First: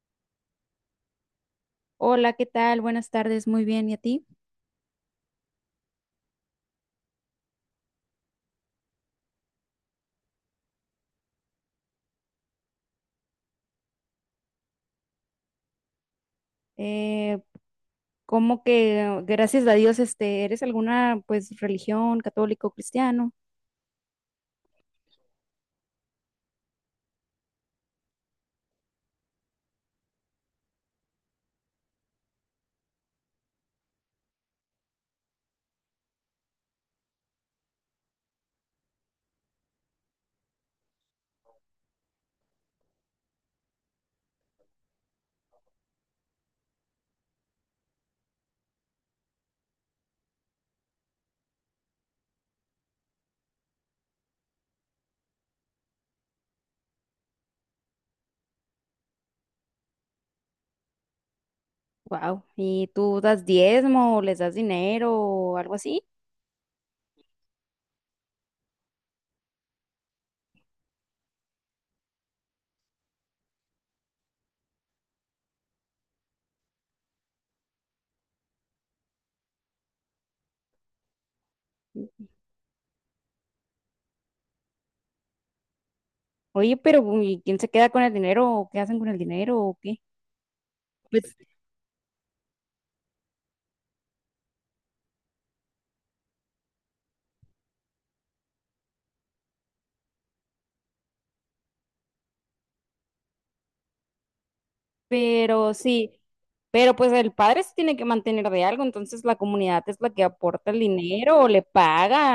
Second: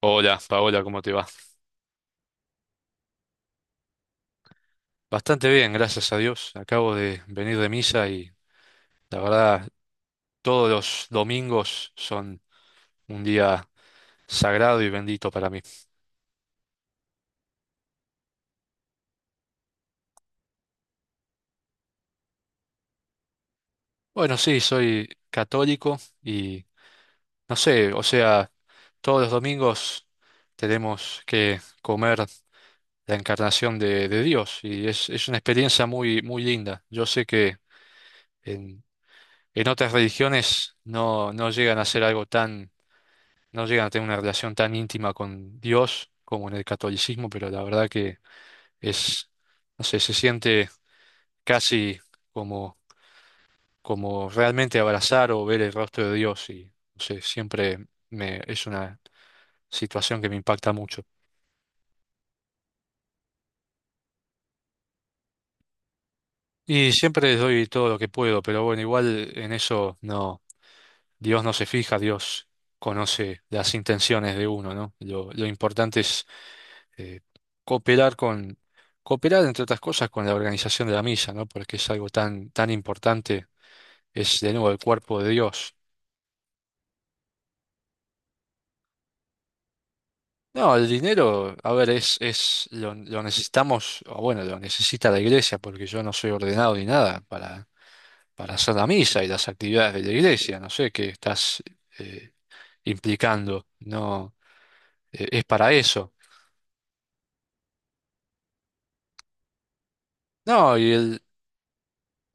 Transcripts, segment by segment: Hola, Paola, ¿cómo te va? Hola, ¿qué tal? Buenas tardes, muy bien, ¿y a ti? Bastante bien, gracias a Dios. Acabo de venir de misa y la verdad, todos los domingos son un día sagrado y bendito para mí. Eh, ¿Cómo que gracias a Dios, eres alguna pues religión católico cristiano? Bueno, sí, soy católico y no sé, o sea, todos los domingos tenemos que comer la encarnación de Dios y es una experiencia muy, muy linda. Yo sé que en, en otras religiones no llegan a ser algo tan no llegan a tener una relación tan íntima con Dios como en el catolicismo, pero la verdad que es, no sé, se siente casi como, como realmente abrazar o ver el rostro de Dios y, no sé, siempre me, es una situación que me impacta mucho. Wow, ¿y tú das diezmo, o les das dinero o algo así? Y siempre les doy todo lo que puedo, pero bueno, igual en eso no, Dios no se fija, Dios conoce las intenciones de uno, ¿no? Lo importante es eh, cooperar con, cooperar entre otras cosas con la organización de la misa, ¿no? Porque es Ya. algo tan, tan importante, es de nuevo el cuerpo de Dios. Oye, pero ¿y quién se queda con el dinero? ¿O qué hacen con el dinero? ¿O qué? No, el Pues. dinero, a ver, lo necesitamos, o bueno, lo necesita la iglesia, porque yo no soy ordenado ni nada para, para hacer la misa y las actividades de la iglesia, no sé qué estás eh, implicando, no, es para Pero sí, eso. pero pues el padre se tiene que mantener de algo, entonces la comunidad es la que aporta No, el y el. dinero o le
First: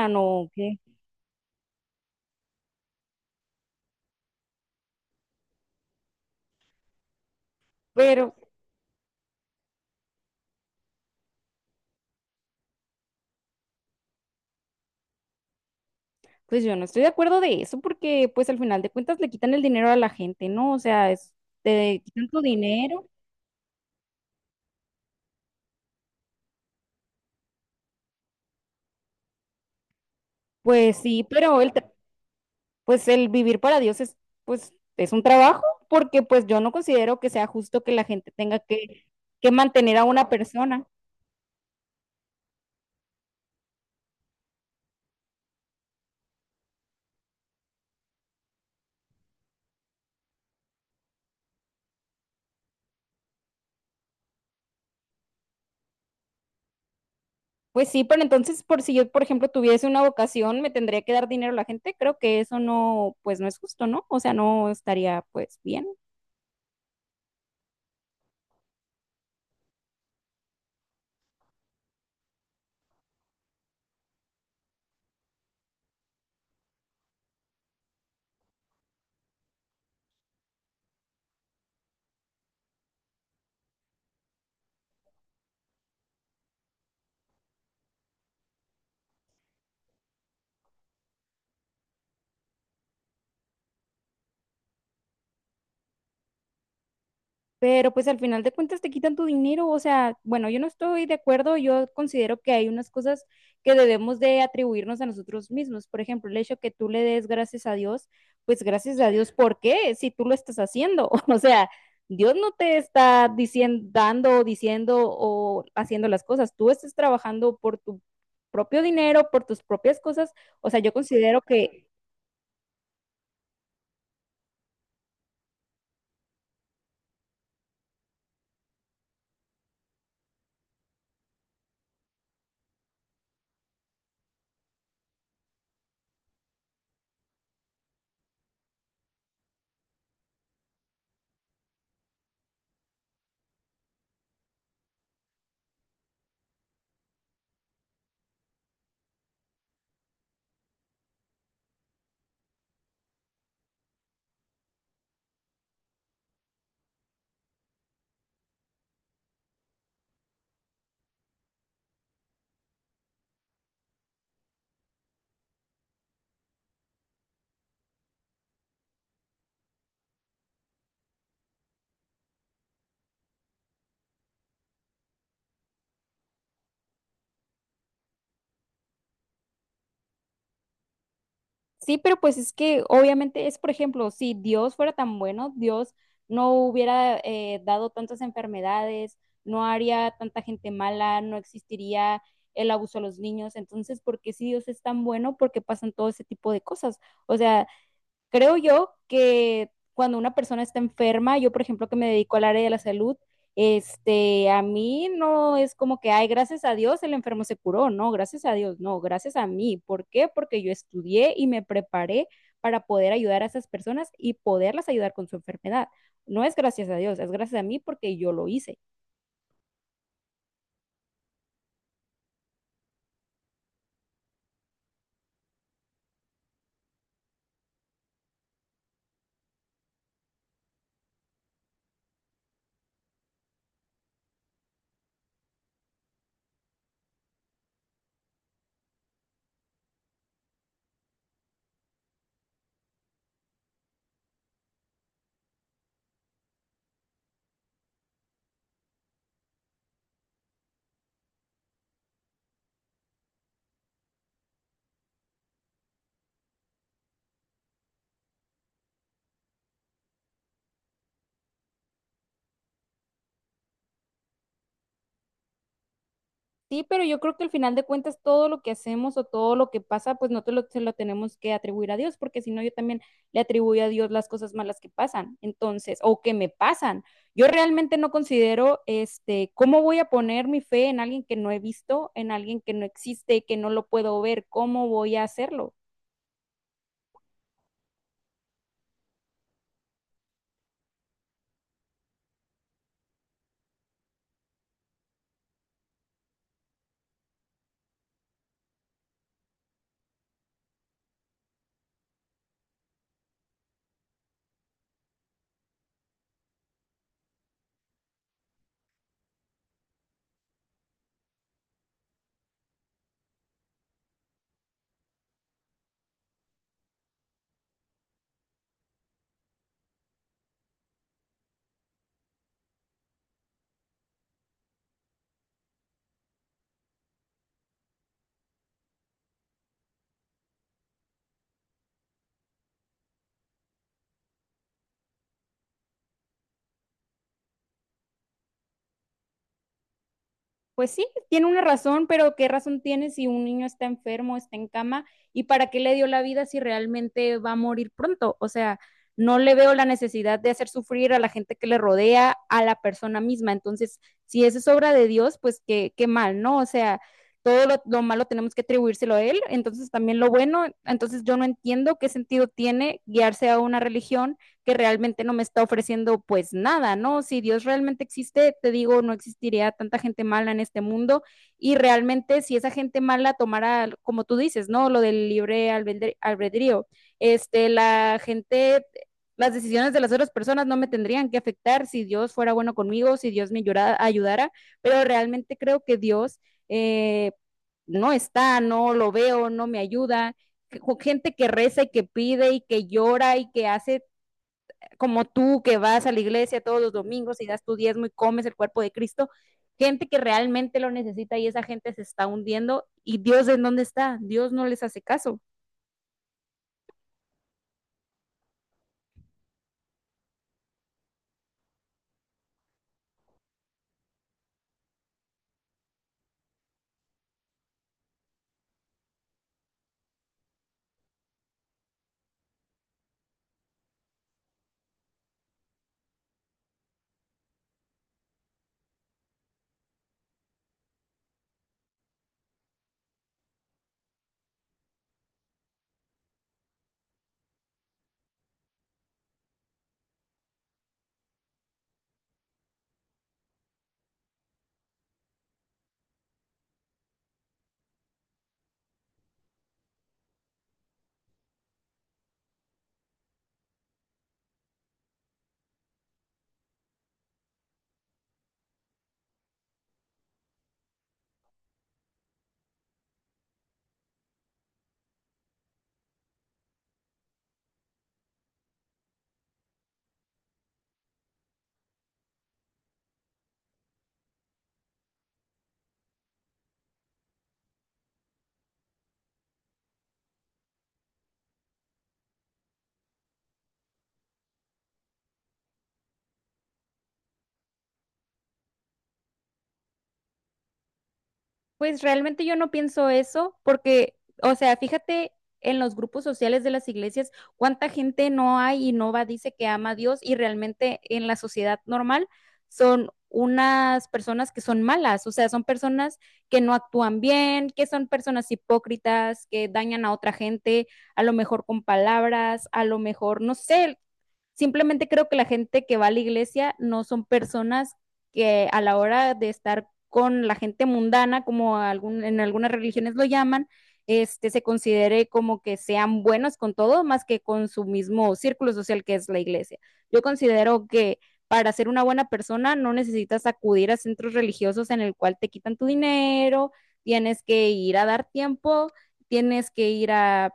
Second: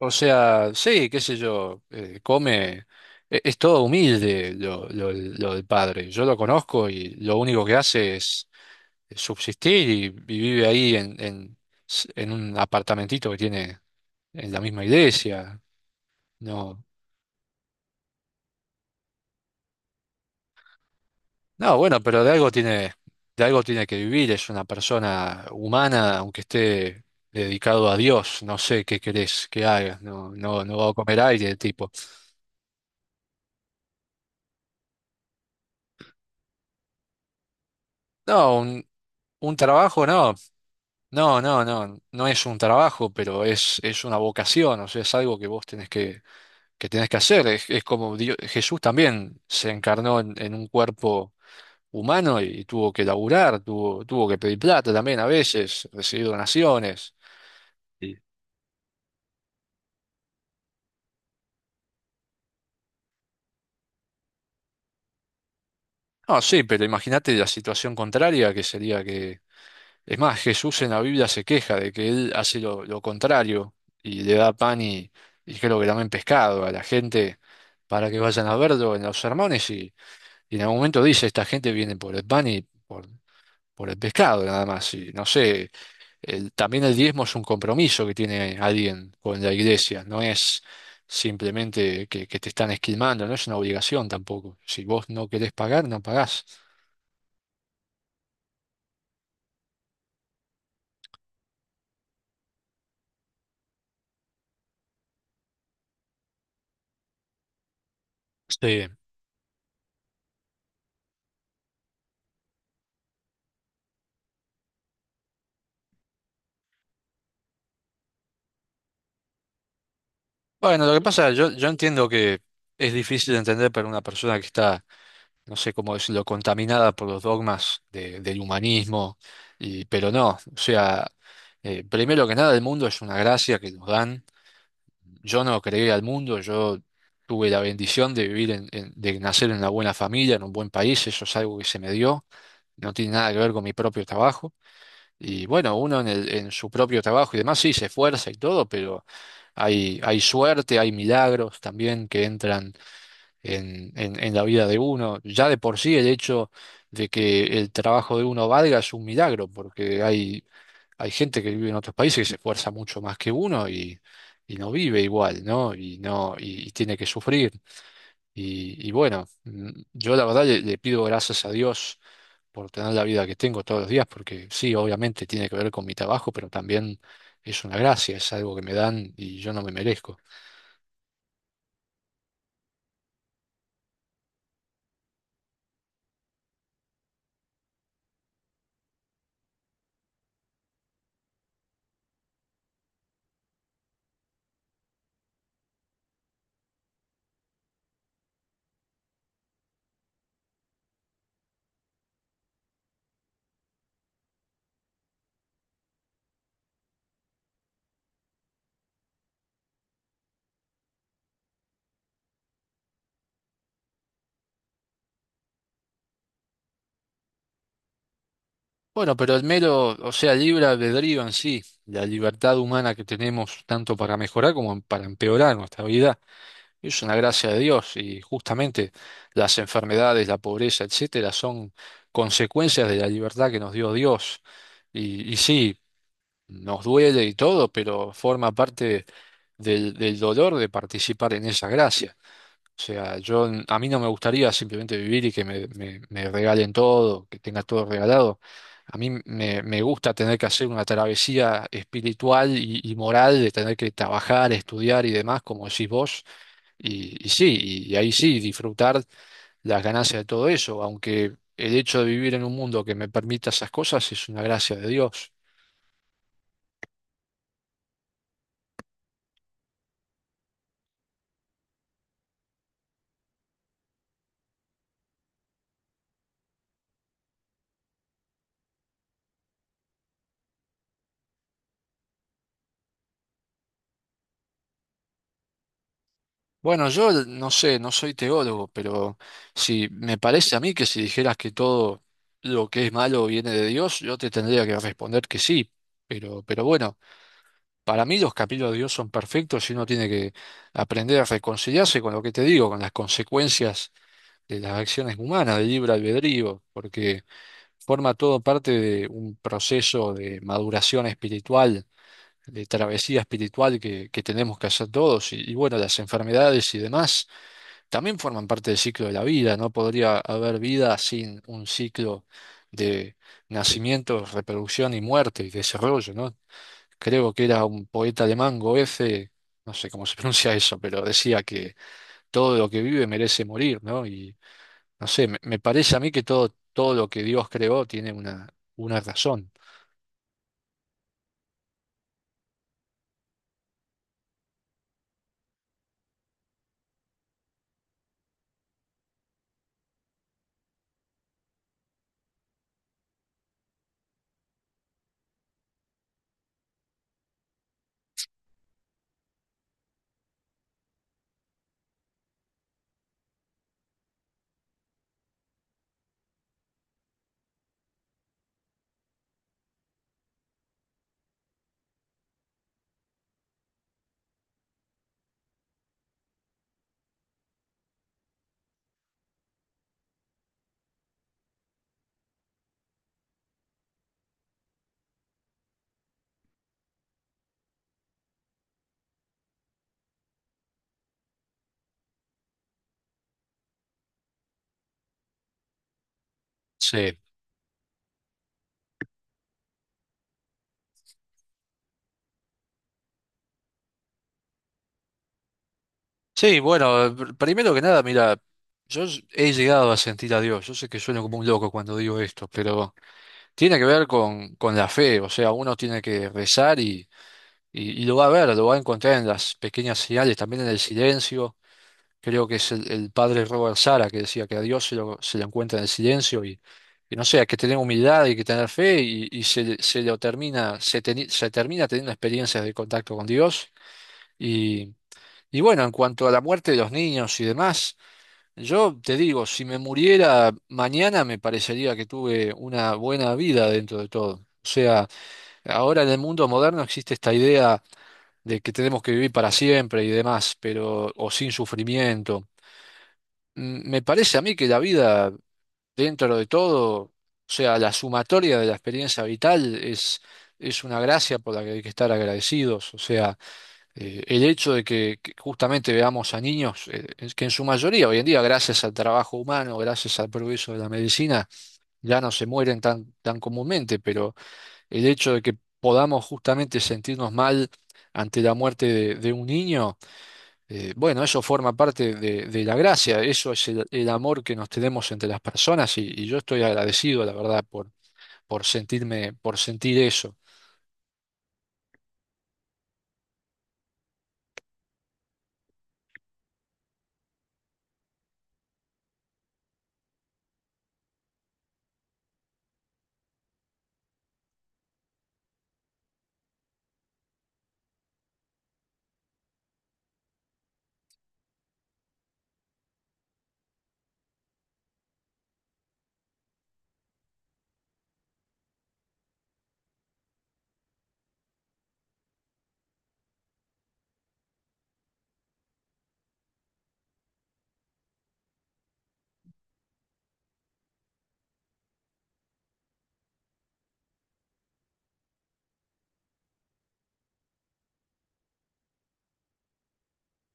O o sea, qué. sí, qué sé yo, come, es, todo humilde lo del padre. Yo lo conozco y lo único que hace Pero es subsistir y vive ahí en un apartamentito que tiene en la misma iglesia. pues yo No, no estoy de acuerdo de eso porque pues al final de cuentas le quitan el dinero a la gente, ¿no? O sea, es, no, bueno, te pero quitan tu dinero, de algo tiene que vivir, es una persona humana, aunque esté dedicado a Dios, no sé qué querés que haga, no, no, no va a pues comer sí, aire el pero tipo. Pues el vivir para Dios es pues es un trabajo porque pues yo no considero que sea justo que la gente No, tenga que un mantener a trabajo una no. persona. No, no, no, no es un trabajo, pero es una vocación, o sea, es algo que vos tenés que tenés que hacer. Es como Dios- Jesús también se encarnó en un cuerpo humano y, tuvo que laburar, tuvo, tuvo que pedir plata también a veces, recibir donaciones. Pues sí, Sí. pero entonces, por si yo, por ejemplo, tuviese una vocación, me tendría que dar dinero a la gente. Creo que eso no, pues no es justo, ¿no? O sea, no estaría, pues, bien. No, sí, pero imagínate la situación contraria que sería que, es más, Jesús en la Biblia se queja de que él hace lo contrario y le da pan y creo que también pescado a la gente para que vayan a verlo en los sermones. Y en algún momento dice, esta gente viene por el pan y por, por el pescado nada más. Y no sé, también el diezmo es un compromiso que tiene alguien con la iglesia, no es simplemente que te están esquilmando, no es una obligación tampoco. Si vos no querés pagar, no pagás. Pero pues al final de cuentas te quitan tu dinero, o sea, bueno, yo no estoy de acuerdo, yo considero que hay unas cosas que debemos de atribuirnos a nosotros mismos. Por ejemplo, el hecho que tú le des gracias a Dios, pues Sí. gracias a Dios, ¿por qué? Si tú lo estás haciendo, o sea, Dios no te está diciendo, dando, diciendo o haciendo las cosas, tú estás trabajando por tu propio dinero, por tus propias cosas, o sea, Bueno, yo lo que pasa, considero yo que entiendo que es difícil de entender para una persona que está, no sé cómo decirlo, contaminada por los dogmas del humanismo, y, pero no, o sea, primero que nada el mundo es una gracia que nos dan. Yo no creé al mundo, yo tuve la bendición de vivir en, de nacer en una buena familia, en un buen país, eso es algo que se me dio, no tiene nada que ver con mi propio trabajo. Y bueno, uno en en su propio trabajo y demás sí se esfuerza y todo, pero hay suerte, hay milagros también que entran en la vida de uno. Ya de por sí el hecho de que el trabajo de uno valga es un milagro, porque hay hay gente que vive en otros países que se esfuerza mucho más que uno y no vive igual, ¿no? Y no, y tiene que sufrir. Y bueno, yo la verdad le, le pido gracias a Dios por tener la vida que tengo todos los días, porque sí, obviamente tiene que ver con mi trabajo, pero también es una gracia, es algo que me dan y yo no me merezco. sí, pero pues es que obviamente es, por ejemplo, si Dios fuera tan bueno, Dios no hubiera dado tantas enfermedades, no haría tanta gente mala, no existiría el abuso a los niños. Entonces, ¿por qué si Dios es tan bueno? ¿Por qué pasan todo ese tipo de cosas? O sea, creo yo que cuando una persona está enferma, yo por ejemplo que me dedico al área de la salud, a mí no es como que, ay, gracias a Dios el enfermo se curó, no, gracias a Dios, no, gracias a mí. ¿Por qué? Porque yo estudié y me preparé para poder ayudar a esas personas y poderlas ayudar con su enfermedad. No es gracias a Dios, es gracias a mí porque yo lo hice. Bueno, pero el mero, o sea, el libre albedrío en sí, la libertad humana que tenemos tanto para mejorar como para empeorar nuestra vida. Es una gracia de Dios y justamente las enfermedades, la pobreza, etcétera, son consecuencias de la libertad que nos dio Dios. Y sí, nos duele y todo, pero forma parte del dolor de participar en esa gracia. O sea, a mí no me gustaría simplemente vivir y que me, me regalen todo, que tenga todo regalado. A mí me, me gusta tener que hacer una travesía espiritual y moral de tener que trabajar, estudiar y demás, como decís vos y sí, y, ahí sí, disfrutar las ganancias de todo eso, aunque el hecho de vivir en un mundo que me permita esas cosas es una gracia de Dios. Sí, pero yo creo que al final de cuentas todo lo que hacemos o todo lo que pasa, pues no te lo, se lo tenemos que atribuir a Dios, porque si no yo también le atribuyo a Dios las cosas malas que pasan, entonces, o que me pasan. Yo realmente no considero, cómo voy a poner mi fe en alguien que no he visto, en alguien que no existe, que no lo puedo ver, ¿cómo voy a hacerlo? Bueno, yo no sé, no soy teólogo, pero si me parece a mí que si dijeras que todo lo que es malo viene de Dios, yo te tendría que responder que sí. Pero bueno, para mí los capítulos de Dios son perfectos y uno tiene que aprender a reconciliarse con lo que te digo, con las consecuencias de las acciones humanas, del libre albedrío, porque forma todo parte de un proceso de maduración espiritual, de travesía espiritual que tenemos que hacer todos. Y bueno, las enfermedades y demás también forman parte del ciclo de la vida. No podría haber vida sin un ciclo de nacimiento, reproducción y muerte y desarrollo, ¿no? Creo que era un poeta alemán, Goethe, no sé cómo se pronuncia eso, pero decía que todo lo que vive merece morir, ¿no? No sé, me parece a mí que todo, todo lo que Dios creó tiene una razón. Pues sí, tiene una razón, pero ¿qué razón tiene si un niño está enfermo, está en cama? ¿Y para qué le dio la vida si realmente va a morir pronto? O sea, no le veo la necesidad de hacer sufrir a la gente que le rodea, a la persona misma. Entonces, si eso es obra de Dios, pues qué, qué mal, ¿no? O sea, todo lo malo tenemos que atribuírselo a Él, entonces también lo bueno. Entonces, yo no entiendo qué sentido tiene guiarse a una religión que realmente no me está ofreciendo pues nada, ¿no? Si Dios realmente existe, te digo, no existiría tanta gente mala en este mundo y realmente si esa gente mala tomara, como tú dices, ¿no? Lo del libre albedrío, la gente las decisiones de las otras personas no me tendrían que afectar si Dios fuera bueno conmigo, si Dios me ayudara pero realmente creo que Dios eh, no está, no lo veo, no me ayuda. Gente que reza y que pide y que llora y que hace como tú que vas a la iglesia todos los Sí. domingos y das tu diezmo y comes el cuerpo de Cristo, gente que realmente lo necesita y esa gente se está hundiendo y Dios en dónde está, Dios no les hace caso. Sí, bueno, primero que nada, mira, he llegado a sentir a Dios. Yo sé que sueno como un loco cuando digo esto, pero tiene que ver con la fe. O sea, uno tiene que rezar y lo va a ver, lo va a encontrar en las pequeñas señales, también en el silencio. Creo que es el padre Robert Sara que decía que a Dios se se lo encuentra en el silencio y no sé, hay que tener humildad, hay que tener fe y se, se lo termina, se, se termina teniendo experiencias de contacto con Dios. Y, y bueno, en cuanto a la muerte de los niños y demás, yo te digo, si me muriera mañana me parecería que tuve una buena vida dentro de todo. O sea, ahora en el mundo moderno existe esta idea de que tenemos que vivir para siempre y demás, pero o sin sufrimiento. Me parece a mí que la vida, dentro de todo, o sea, la sumatoria de la experiencia vital es una gracia por la que hay que estar agradecidos. O sea, el hecho de que justamente veamos a niños, es que en su mayoría hoy en día, gracias al trabajo humano, gracias al progreso de la medicina, ya no se mueren tan, tan comúnmente, pero el hecho de que podamos justamente sentirnos mal ante la muerte de un niño, bueno, eso forma parte de la gracia, eso es el amor que nos tenemos entre las personas y yo estoy agradecido, la verdad, por sentirme, por sentir eso. Pues realmente yo no pienso eso porque, o sea, fíjate en los grupos sociales de las iglesias, cuánta gente no hay y no va, dice que ama a Dios y realmente en la sociedad normal son unas personas que son malas, o sea, son personas que no actúan bien, que son personas hipócritas, que dañan a otra gente, a lo mejor con palabras, a lo mejor, no sé, simplemente creo que la gente que va a la iglesia no son personas que a la hora de estar con la gente mundana, como algún, en algunas religiones lo llaman, se considere como que sean buenos con todo, más que con su mismo círculo social que es la iglesia. Yo considero que para ser una buena persona no necesitas acudir a centros religiosos en el cual te quitan tu dinero, tienes que ir a dar tiempo, tienes que ir a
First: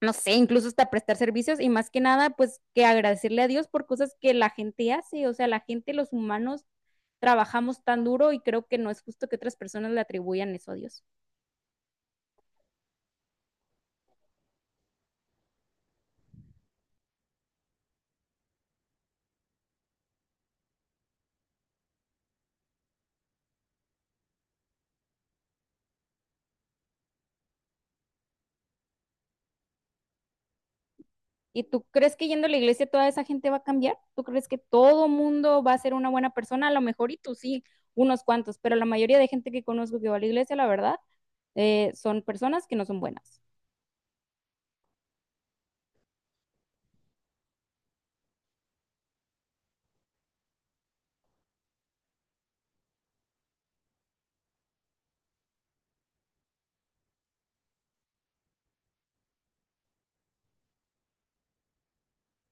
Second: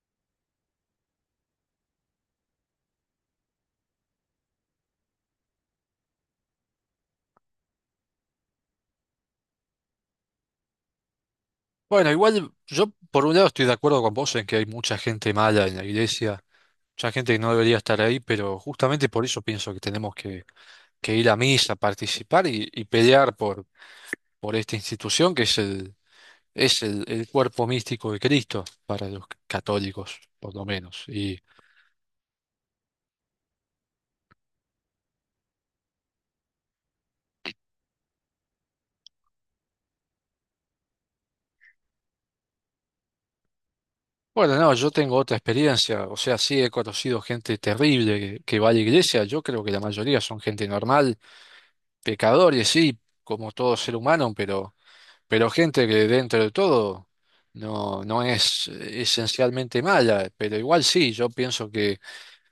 no sé, incluso hasta prestar servicios y más que nada, pues que agradecerle a Dios por cosas que la gente hace, o sea, la gente, los humanos, trabajamos tan duro y creo que no es justo que otras personas le atribuyan eso a Dios. Bueno, igual yo por un lado estoy de acuerdo con vos en que hay mucha gente mala en la iglesia, mucha gente que no debería estar ahí, pero justamente por eso pienso que tenemos que ir a misa, participar y pelear por esta institución que es el cuerpo místico de Cristo para los católicos, por lo menos. Y, ¿Y tú crees que yendo a la iglesia toda esa gente va a cambiar? ¿Tú crees que todo mundo va a ser una buena persona? A lo mejor y tú sí, unos cuantos, pero la mayoría de gente que conozco que va a la iglesia, la verdad, son personas que no son buenas. bueno, no, yo tengo otra experiencia, o sea, sí he conocido gente terrible que va a la iglesia, yo creo que la mayoría son gente normal, pecadores, sí, como todo ser humano, pero gente que dentro de todo no, no es esencialmente mala, pero igual sí, yo pienso que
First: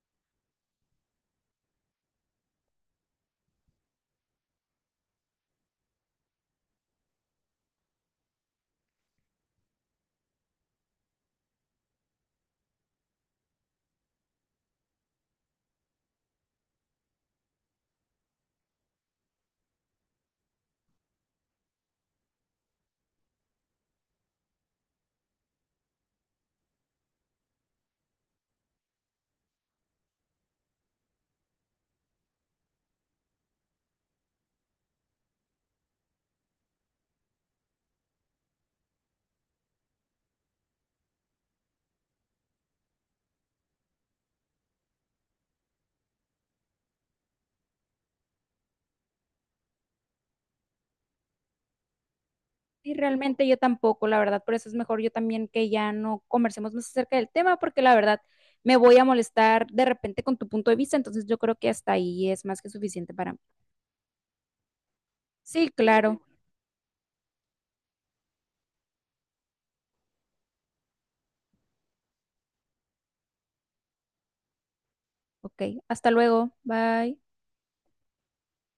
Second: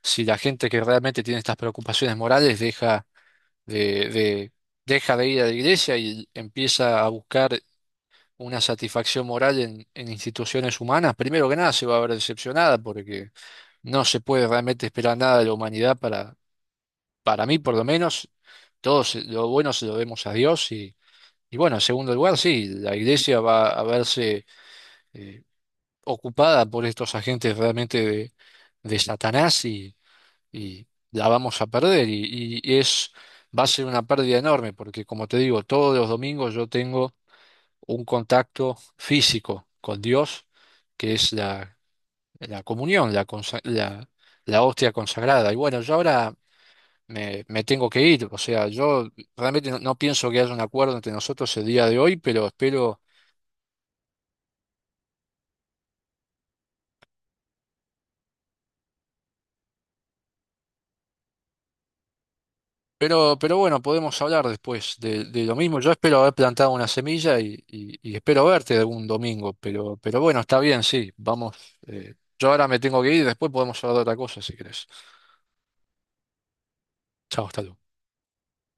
si la gente que realmente tiene estas preocupaciones morales deja de, de, deja de ir a la iglesia y empieza a buscar una satisfacción moral en instituciones humanas, primero que nada se va a ver decepcionada porque no se puede realmente esperar nada de la humanidad para mí por lo menos, todos lo bueno se lo debemos a Dios y bueno, en segundo lugar, sí, la iglesia va a verse eh, ocupada por estos agentes realmente de Satanás y la vamos a perder y es... Va a ser una pérdida enorme porque, como te digo, todos los domingos yo tengo un contacto físico con Dios, que es la, la comunión, la, la, la hostia consagrada. Y bueno, yo ahora me, me tengo que ir, o sea, yo realmente no, no pienso que haya un acuerdo entre nosotros el día de hoy, pero Y espero, realmente yo tampoco, la verdad, por eso es mejor yo también que ya no conversemos más acerca del tema, porque la verdad me voy a molestar de repente con tu punto de vista, entonces yo creo que hasta ahí es más que suficiente para mí. pero bueno, podemos hablar después de lo Sí, mismo. Yo espero claro. haber plantado una semilla y, y espero verte algún domingo, pero bueno, está bien, sí, vamos. eh, yo ahora me tengo que ir, después podemos hablar de otra cosa si querés. Ok, hasta luego. Bye. Chao, hasta luego.